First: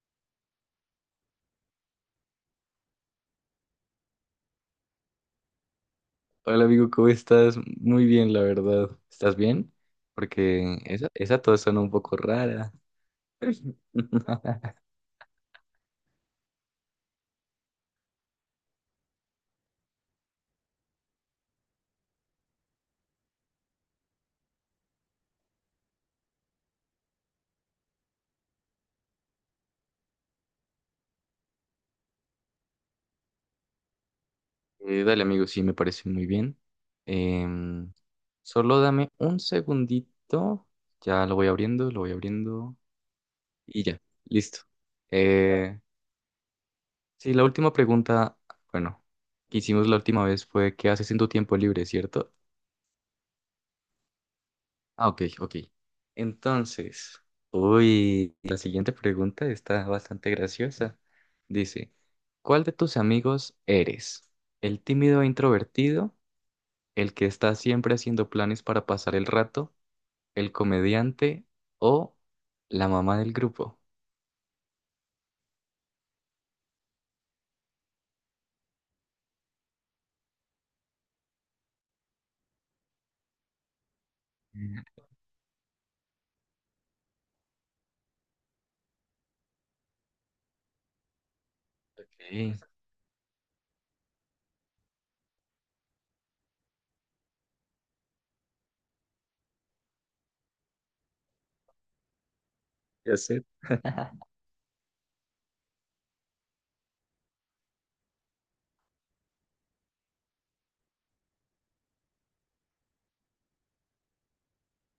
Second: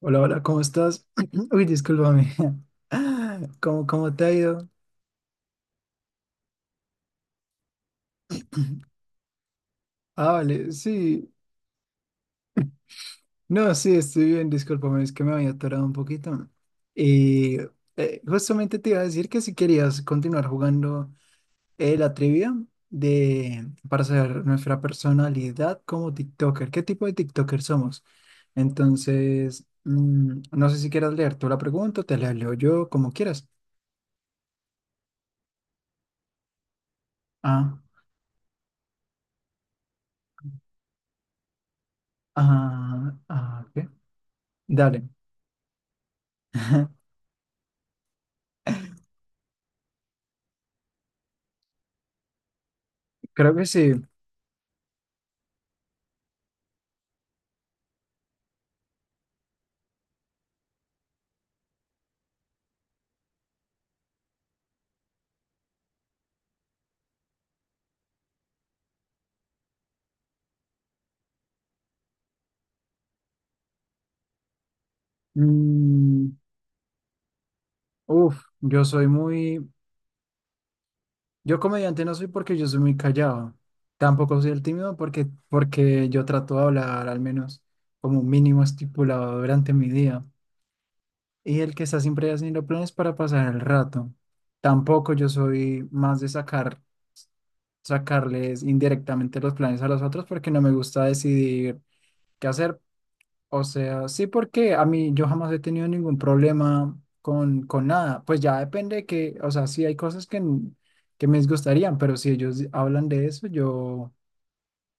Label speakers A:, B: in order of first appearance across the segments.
A: Hola, hola, ¿cómo estás? Uy, discúlpame. ¿Cómo te ha ido?
B: Hola amigo, ¿cómo estás? Muy bien, la verdad. ¿Estás bien?
A: Ah, vale,
B: Porque esa,
A: sí.
B: esa tos suena un poco rara.
A: No, sí, estoy bien, discúlpame, es que me había atorado un poquito. Y justamente te iba a decir que si querías continuar jugando la trivia de, para saber nuestra personalidad como TikToker, qué tipo de TikToker somos. Entonces, no sé si quieras leer tú la pregunta, te la leo yo, como quieras.
B: Dale amigo, sí, me parece muy bien.
A: Ah,
B: Em, Solo dame un segundito. Ya lo voy abriendo, lo voy abriendo. Y
A: ok.
B: ya, listo.
A: Dale.
B: Eh, sí, la última pregunta, bueno, que hicimos la última vez fue, ¿qué haces en tu tiempo libre, cierto?
A: Creo que sí.
B: Ah, ok, ok. Entonces, uy, la siguiente pregunta está bastante graciosa. Dice, ¿cuál de tus amigos eres? ¿El tímido e introvertido? ¿El que está siempre haciendo planes para pasar el rato? ¿El comediante o la mamá del grupo?
A: Mm, uf, yo soy yo comediante no soy porque yo soy muy callado. Tampoco soy el
B: Mm,
A: tímido porque yo trato de hablar al menos como un mínimo estipulado durante mi día. Y el que está siempre
B: ok,
A: haciendo planes para pasar el rato. Tampoco yo soy más de sacarles indirectamente los planes a los otros porque no me gusta decidir qué hacer.
B: ya sé.
A: O sea, sí, porque a mí yo jamás he tenido ningún problema con nada. Pues ya depende que, o sea, sí hay cosas que me disgustarían, pero si ellos hablan de eso, yo,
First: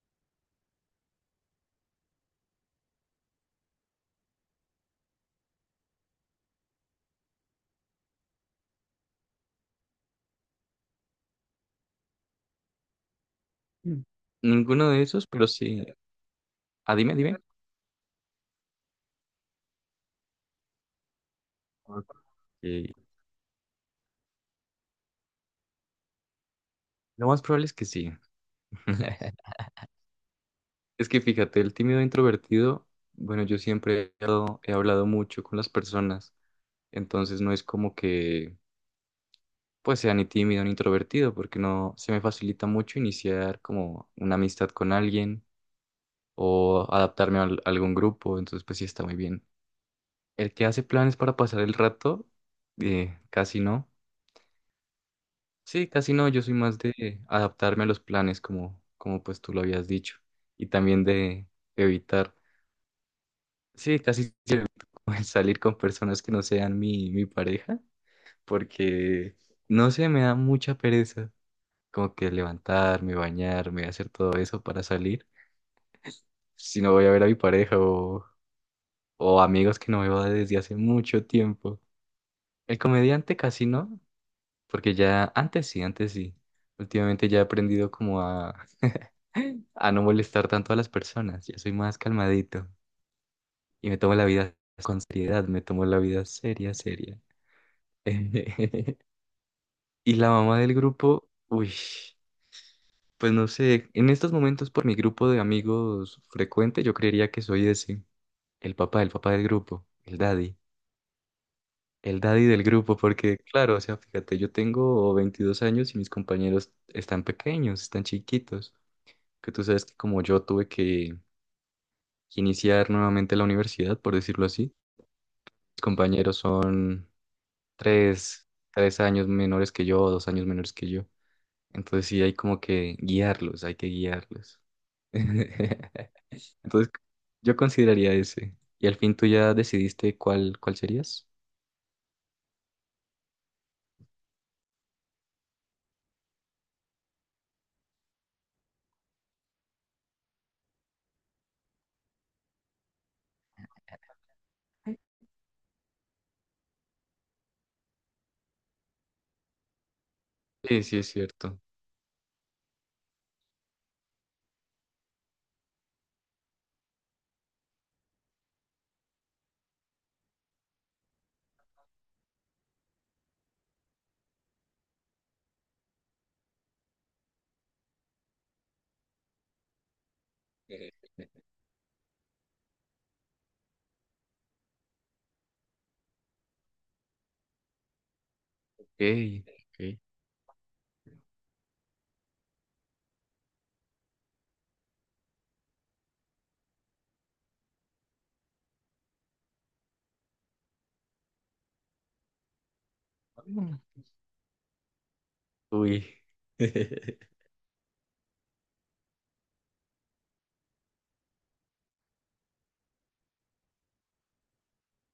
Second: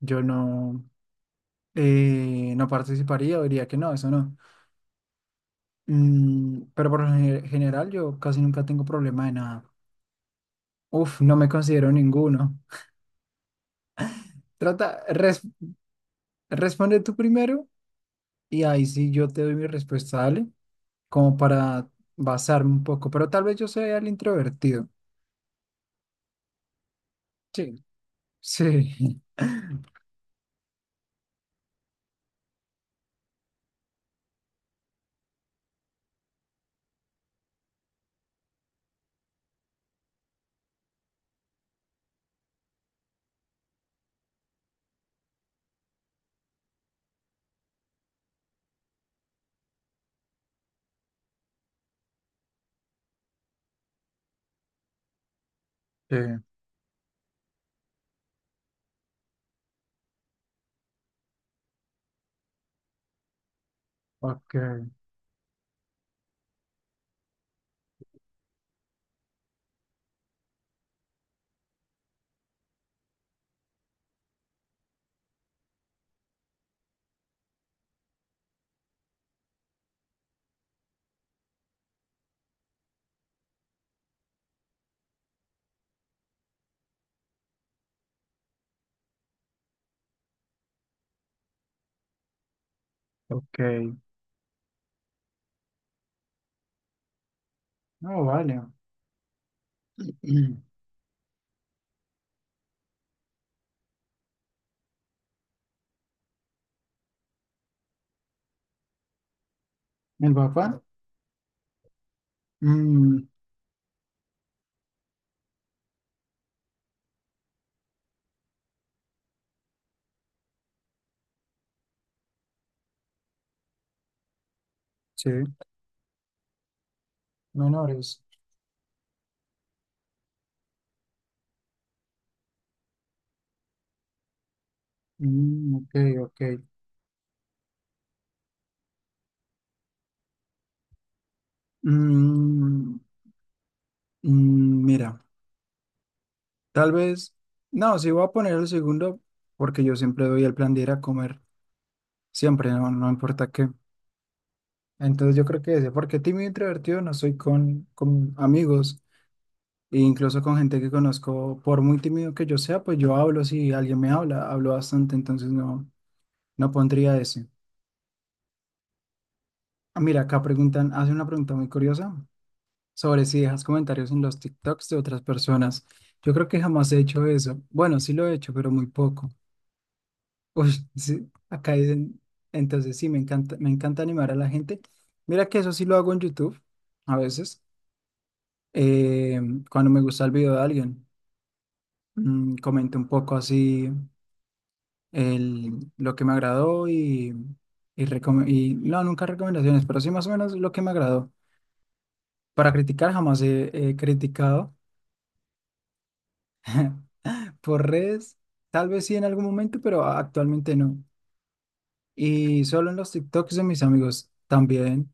A: yo no, no participaría o diría que no, eso no. Mm, pero por general yo casi nunca tengo problema de nada. Uf, no me considero ninguno.
B: Mm. Ninguno de
A: Trata,
B: esos,
A: res-
B: pero sí. Ah,
A: responde
B: dime,
A: tú
B: dime.
A: primero y ahí sí yo te doy mi respuesta, dale, como para
B: Ok,
A: basarme un poco, pero tal vez yo sea el introvertido.
B: lo más probable es
A: Sí,
B: que sí.
A: sí,
B: Es que fíjate, el tímido introvertido, bueno, yo siempre he hablado mucho con las personas, entonces no es como que pues sea ni tímido ni introvertido, porque no se me facilita mucho iniciar como una amistad con alguien o adaptarme a algún grupo, entonces pues sí está muy bien. El que hace planes para pasar el rato, casi no. Sí, casi
A: sí,
B: no, yo soy más de adaptarme a los planes como pues tú lo habías dicho y también de evitar. Sí, casi.
A: ok,
B: Pues, salir con personas que no sean mi pareja, porque no sé, me da mucha pereza como que levantarme, bañarme, hacer todo eso para salir, si no voy a ver a mi pareja o amigos que no veo desde hace mucho tiempo. El comediante casi no, porque ya antes sí, antes sí. Últimamente ya he aprendido como a no molestar tanto a las personas, ya soy más calmadito
A: ok.
B: y me tomo la vida con seriedad, me tomo la vida seria, seria.
A: No, vale.
B: Y la mamá del grupo, uy, pues no sé, en estos momentos por mi grupo de amigos frecuente, yo creería que soy ese, el papá del grupo,
A: El papá,
B: el daddy del grupo,
A: mm,
B: porque claro, o sea, fíjate, yo tengo 22 años y mis compañeros están pequeños, están chiquitos, que tú sabes que como yo tuve que iniciar nuevamente la universidad, por decirlo así,
A: sí,
B: mis compañeros son
A: menores.
B: tres años menores que yo, 2 años que yo. Entonces sí hay como que guiarlos, hay que guiarlos.
A: Mm, ok, ok.
B: Entonces yo consideraría ese. ¿Y al fin tú ya decidiste cuál serías?
A: Mm, mira, tal vez, no, sí voy a poner el segundo porque yo siempre doy el plan de ir a comer, siempre, no importa qué. Entonces yo creo que ese, porque tímido e introvertido no soy con amigos. E incluso con gente
B: Sí,
A: que
B: sí, es cierto.
A: conozco, por muy tímido que yo sea, pues yo hablo si alguien me habla, hablo bastante, entonces no pondría ese. Ah, mira, acá preguntan, hace una pregunta muy curiosa sobre si dejas comentarios en los TikToks de otras personas. Yo creo que jamás he hecho eso. Bueno, sí lo he hecho, pero muy poco. Uy,
B: Ok,
A: sí, acá dicen, entonces sí, me encanta animar a la gente. Mira que eso sí lo hago en YouTube a veces. eh,
B: ok.
A: cuando me gusta el video de alguien, comento un poco así lo que me agradó nunca recomendaciones, pero sí más o menos lo que me agradó. Para criticar jamás he, he criticado
B: Uy.
A: por redes, tal vez sí en algún momento, pero actualmente no. Y solo en los TikToks de mis amigos también,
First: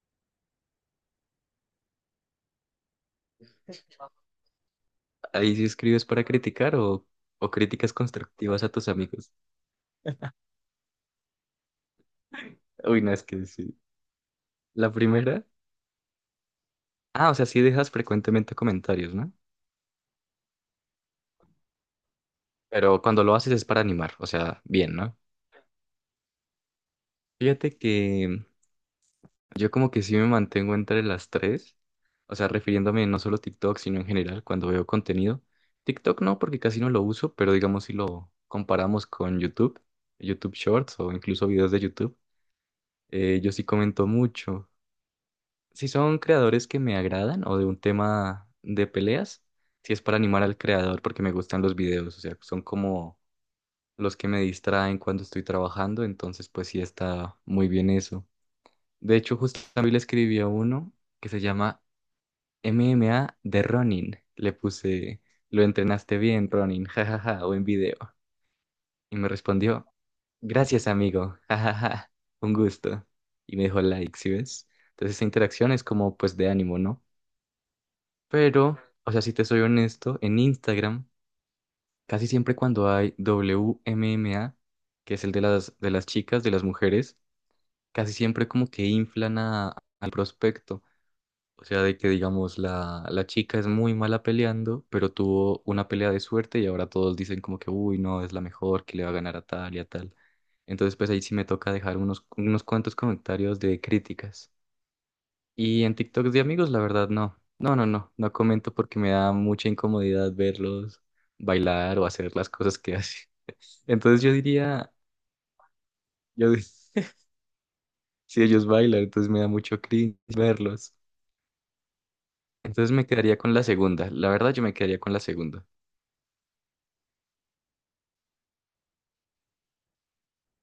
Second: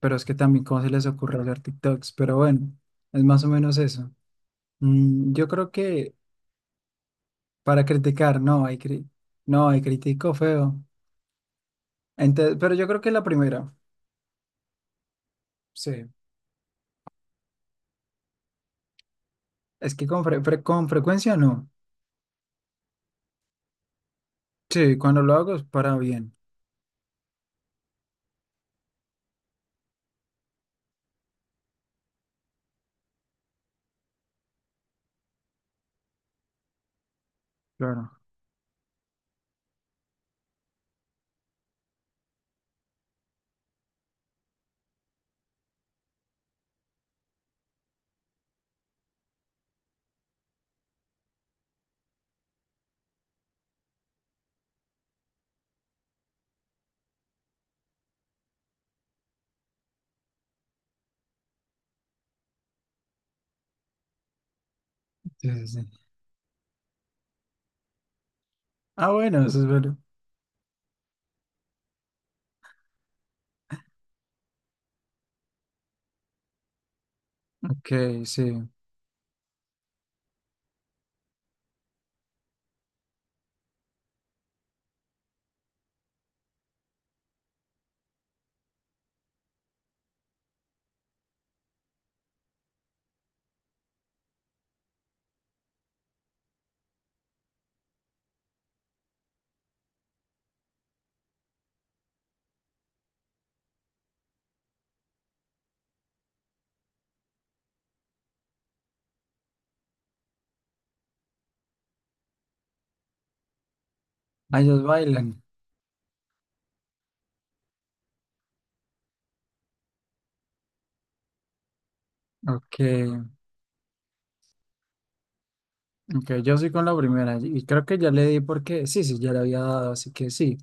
A: pero es que también cómo se les ocurre hacer TikToks, pero bueno, es más o menos eso. Mm, yo
B: Ahí sí
A: creo
B: escribes
A: que
B: para criticar o
A: para
B: críticas
A: criticar,
B: constructivas
A: no,
B: a
A: hay,
B: tus
A: cri-
B: amigos.
A: no, hay critico feo. Pero yo creo
B: Uy,
A: que
B: no, es
A: la
B: que
A: primera,
B: sí. La primera.
A: sí.
B: Ah, o sea, sí dejas frecuentemente comentarios, ¿no?
A: Es que con frecuencia no.
B: Pero cuando lo haces es para animar, o sea, bien,
A: Sí,
B: ¿no?
A: cuando lo hago es para bien,
B: Fíjate que yo como que sí me mantengo entre las tres, o sea, refiriéndome no solo a TikTok, sino en general cuando veo contenido. TikTok no, porque casi no lo uso, pero digamos si
A: claro.
B: lo comparamos con YouTube, YouTube Shorts o incluso videos de YouTube, yo sí comento mucho. Si son creadores que me agradan o de un tema de peleas, si es para animar al creador porque me gustan los videos, o sea, son como los que me distraen cuando estoy trabajando, entonces pues sí está muy bien eso. De hecho, justo también le escribí a uno que se llama MMA de Ronin. Le puse,
A: Sí,
B: lo
A: sí, sí.
B: entrenaste bien, Ronin, jajaja, buen video.
A: Ah,
B: Y me
A: bueno, eso es
B: respondió,
A: bueno.
B: gracias, amigo, jajaja, un gusto. Y me dejó like, ¿sí ves? Entonces esa interacción es como, pues, de ánimo, ¿no?
A: Ok, sí.
B: Pero, o sea, si te soy honesto, en Instagram, casi siempre cuando hay WMMA, que es el de las chicas, de las mujeres, casi siempre como que inflan al prospecto. O sea, de que digamos la chica es muy mala peleando, pero tuvo una pelea de suerte y ahora todos dicen como que, uy, no, es la mejor, que le va a ganar a tal y a tal. Entonces, pues ahí sí me toca dejar unos cuantos comentarios de críticas. Y en TikToks de amigos, la verdad, no. No, no, no, no comento porque me da mucha incomodidad verlos bailar o hacer las cosas que hacen. Entonces yo
A: Ah, ellos
B: diría,
A: bailan.
B: yo di- si ellos bailan, entonces me da mucho cringe verlos.
A: Ok,
B: Entonces me quedaría con la segunda. La verdad, yo me quedaría con la segunda.
A: ok, yo soy con la primera y creo que ya le di porque sí, sí, ya le había dado, así que sí.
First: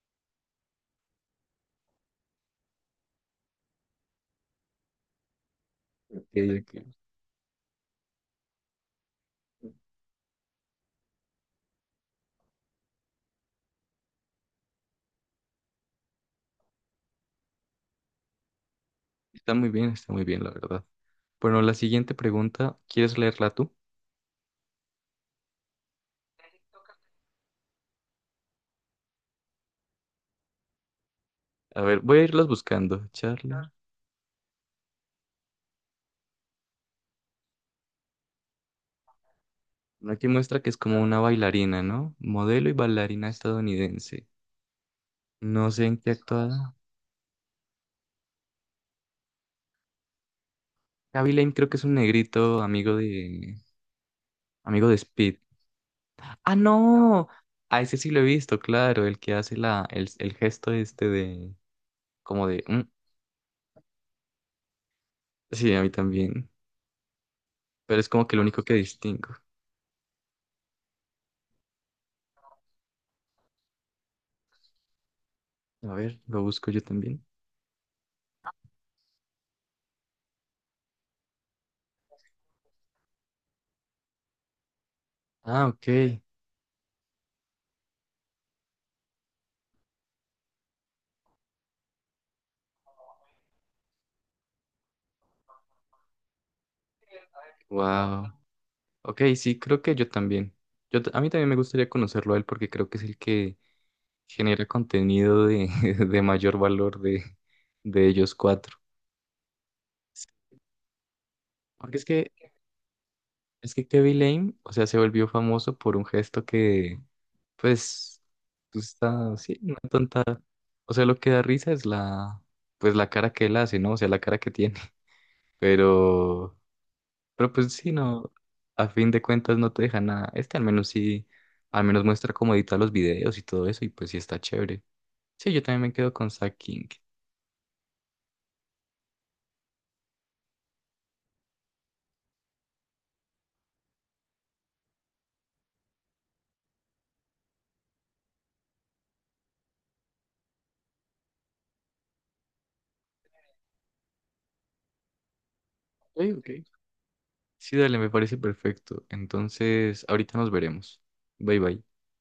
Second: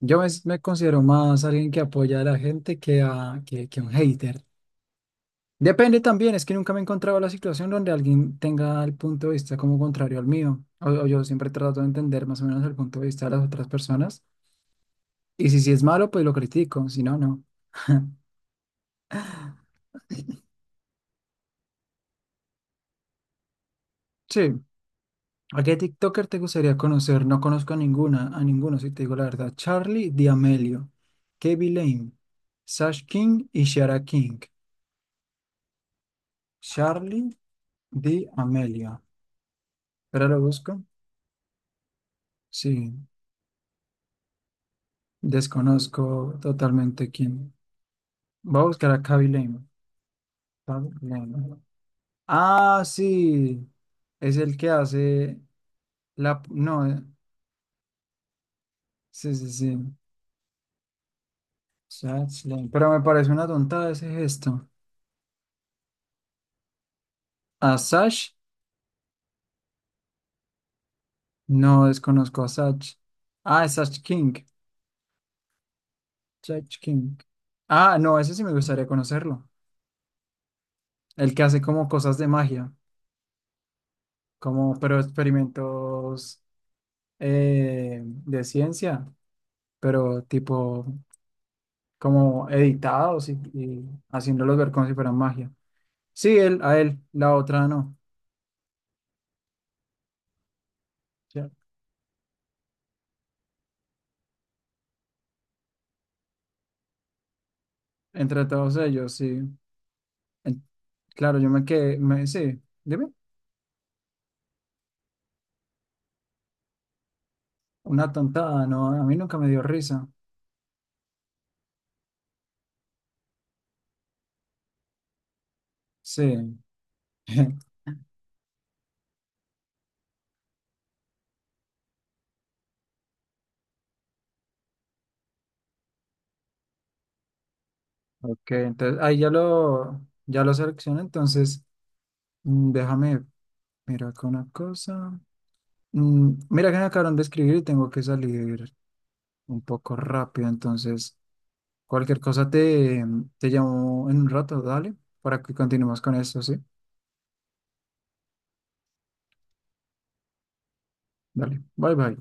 A: Me considero más alguien que apoya a la gente que un hater. Depende
B: Ok,
A: también, es que nunca me he
B: ok.
A: encontrado la situación donde alguien tenga el punto de vista como contrario al mío. O yo siempre trato de entender más o menos el punto de vista de las otras personas. Y si es malo, pues lo critico, si no, no.
B: Está muy bien, la verdad. Bueno, la siguiente pregunta, ¿quieres leerla tú?
A: Sí. ¿A qué TikToker te gustaría conocer? No conozco a ninguna, a ninguno, si te digo la verdad. Charlie D'Amelio, Kevin
B: A ver,
A: Lane,
B: voy a irlas
A: Sash
B: buscando.
A: King y
B: Charlie.
A: Shara King. Charlie D'Amelio. Espera,
B: Aquí
A: lo
B: muestra que es
A: busco.
B: como una bailarina, ¿no? Modelo y
A: Sí,
B: bailarina estadounidense. No sé en qué
A: desconozco
B: actuada.
A: totalmente quién. Voy a buscar a Kevin Lane. Kevin
B: Avi Lane
A: Lane.
B: creo que es un negrito
A: Ah, sí. Es el que
B: amigo de Speed.
A: hace la...
B: ¡Ah,
A: No,
B: no! A ese sí lo he visto, claro, el que
A: sí, sí,
B: hace
A: sí.
B: el gesto este de,
A: Sash
B: como de,
A: Lane.
B: "Mm".
A: Pero me parece una tontada ese gesto.
B: Sí, a mí también.
A: ¿A
B: Pero es como
A: Sash?
B: que lo único que distingo.
A: No desconozco a Sash. Ah, es Sash King.
B: A ver, lo busco
A: Sash
B: yo
A: King.
B: también.
A: Ah, no, ese sí me gustaría conocerlo. El que hace como cosas de magia, como pero
B: Ah, ok.
A: experimentos de ciencia, pero tipo como editados y haciéndolos ver como si fueran magia. Sí, él, a él, la otra no.
B: Wow. Ok, sí, creo que yo también. A mí también
A: Ya.
B: me gustaría conocerlo a él porque creo que es el que genera contenido de, de, mayor valor de ellos
A: Entre
B: cuatro.
A: todos ellos, sí.
B: Sí,
A: En- claro, yo me
B: porque
A: quedé,
B: es
A: me,
B: que,
A: sí. Dime.
B: es que Kevin Lane, o sea, se volvió famoso por un gesto que,
A: Una
B: pues,
A: tontada,
B: pues
A: no, a mí
B: está,
A: nunca me
B: sí,
A: dio
B: una
A: risa.
B: tonta. O sea, lo que da risa es la, pues la cara que él hace, ¿no? O sea, la cara que tiene.
A: Sí.
B: Pero Pero pues sí, no, a fin de cuentas no te deja nada. Este al menos sí, al menos muestra cómo editar los videos y todo eso, y pues sí está chévere. Sí, yo también me quedo con Zack King.
A: Ok, entonces ya lo seleccioné, entonces mm, déjame, mira acá una cosa. Mm, mira que me acabaron de escribir y tengo que salir un poco rápido, entonces cualquier cosa te, te llamo en un rato, dale, para que continuemos con
B: Ok,
A: esto, ¿sí?
B: ok. Sí, dale, me parece perfecto. Entonces, ahorita nos veremos. Bye
A: Dale,
B: bye.
A: bye bye.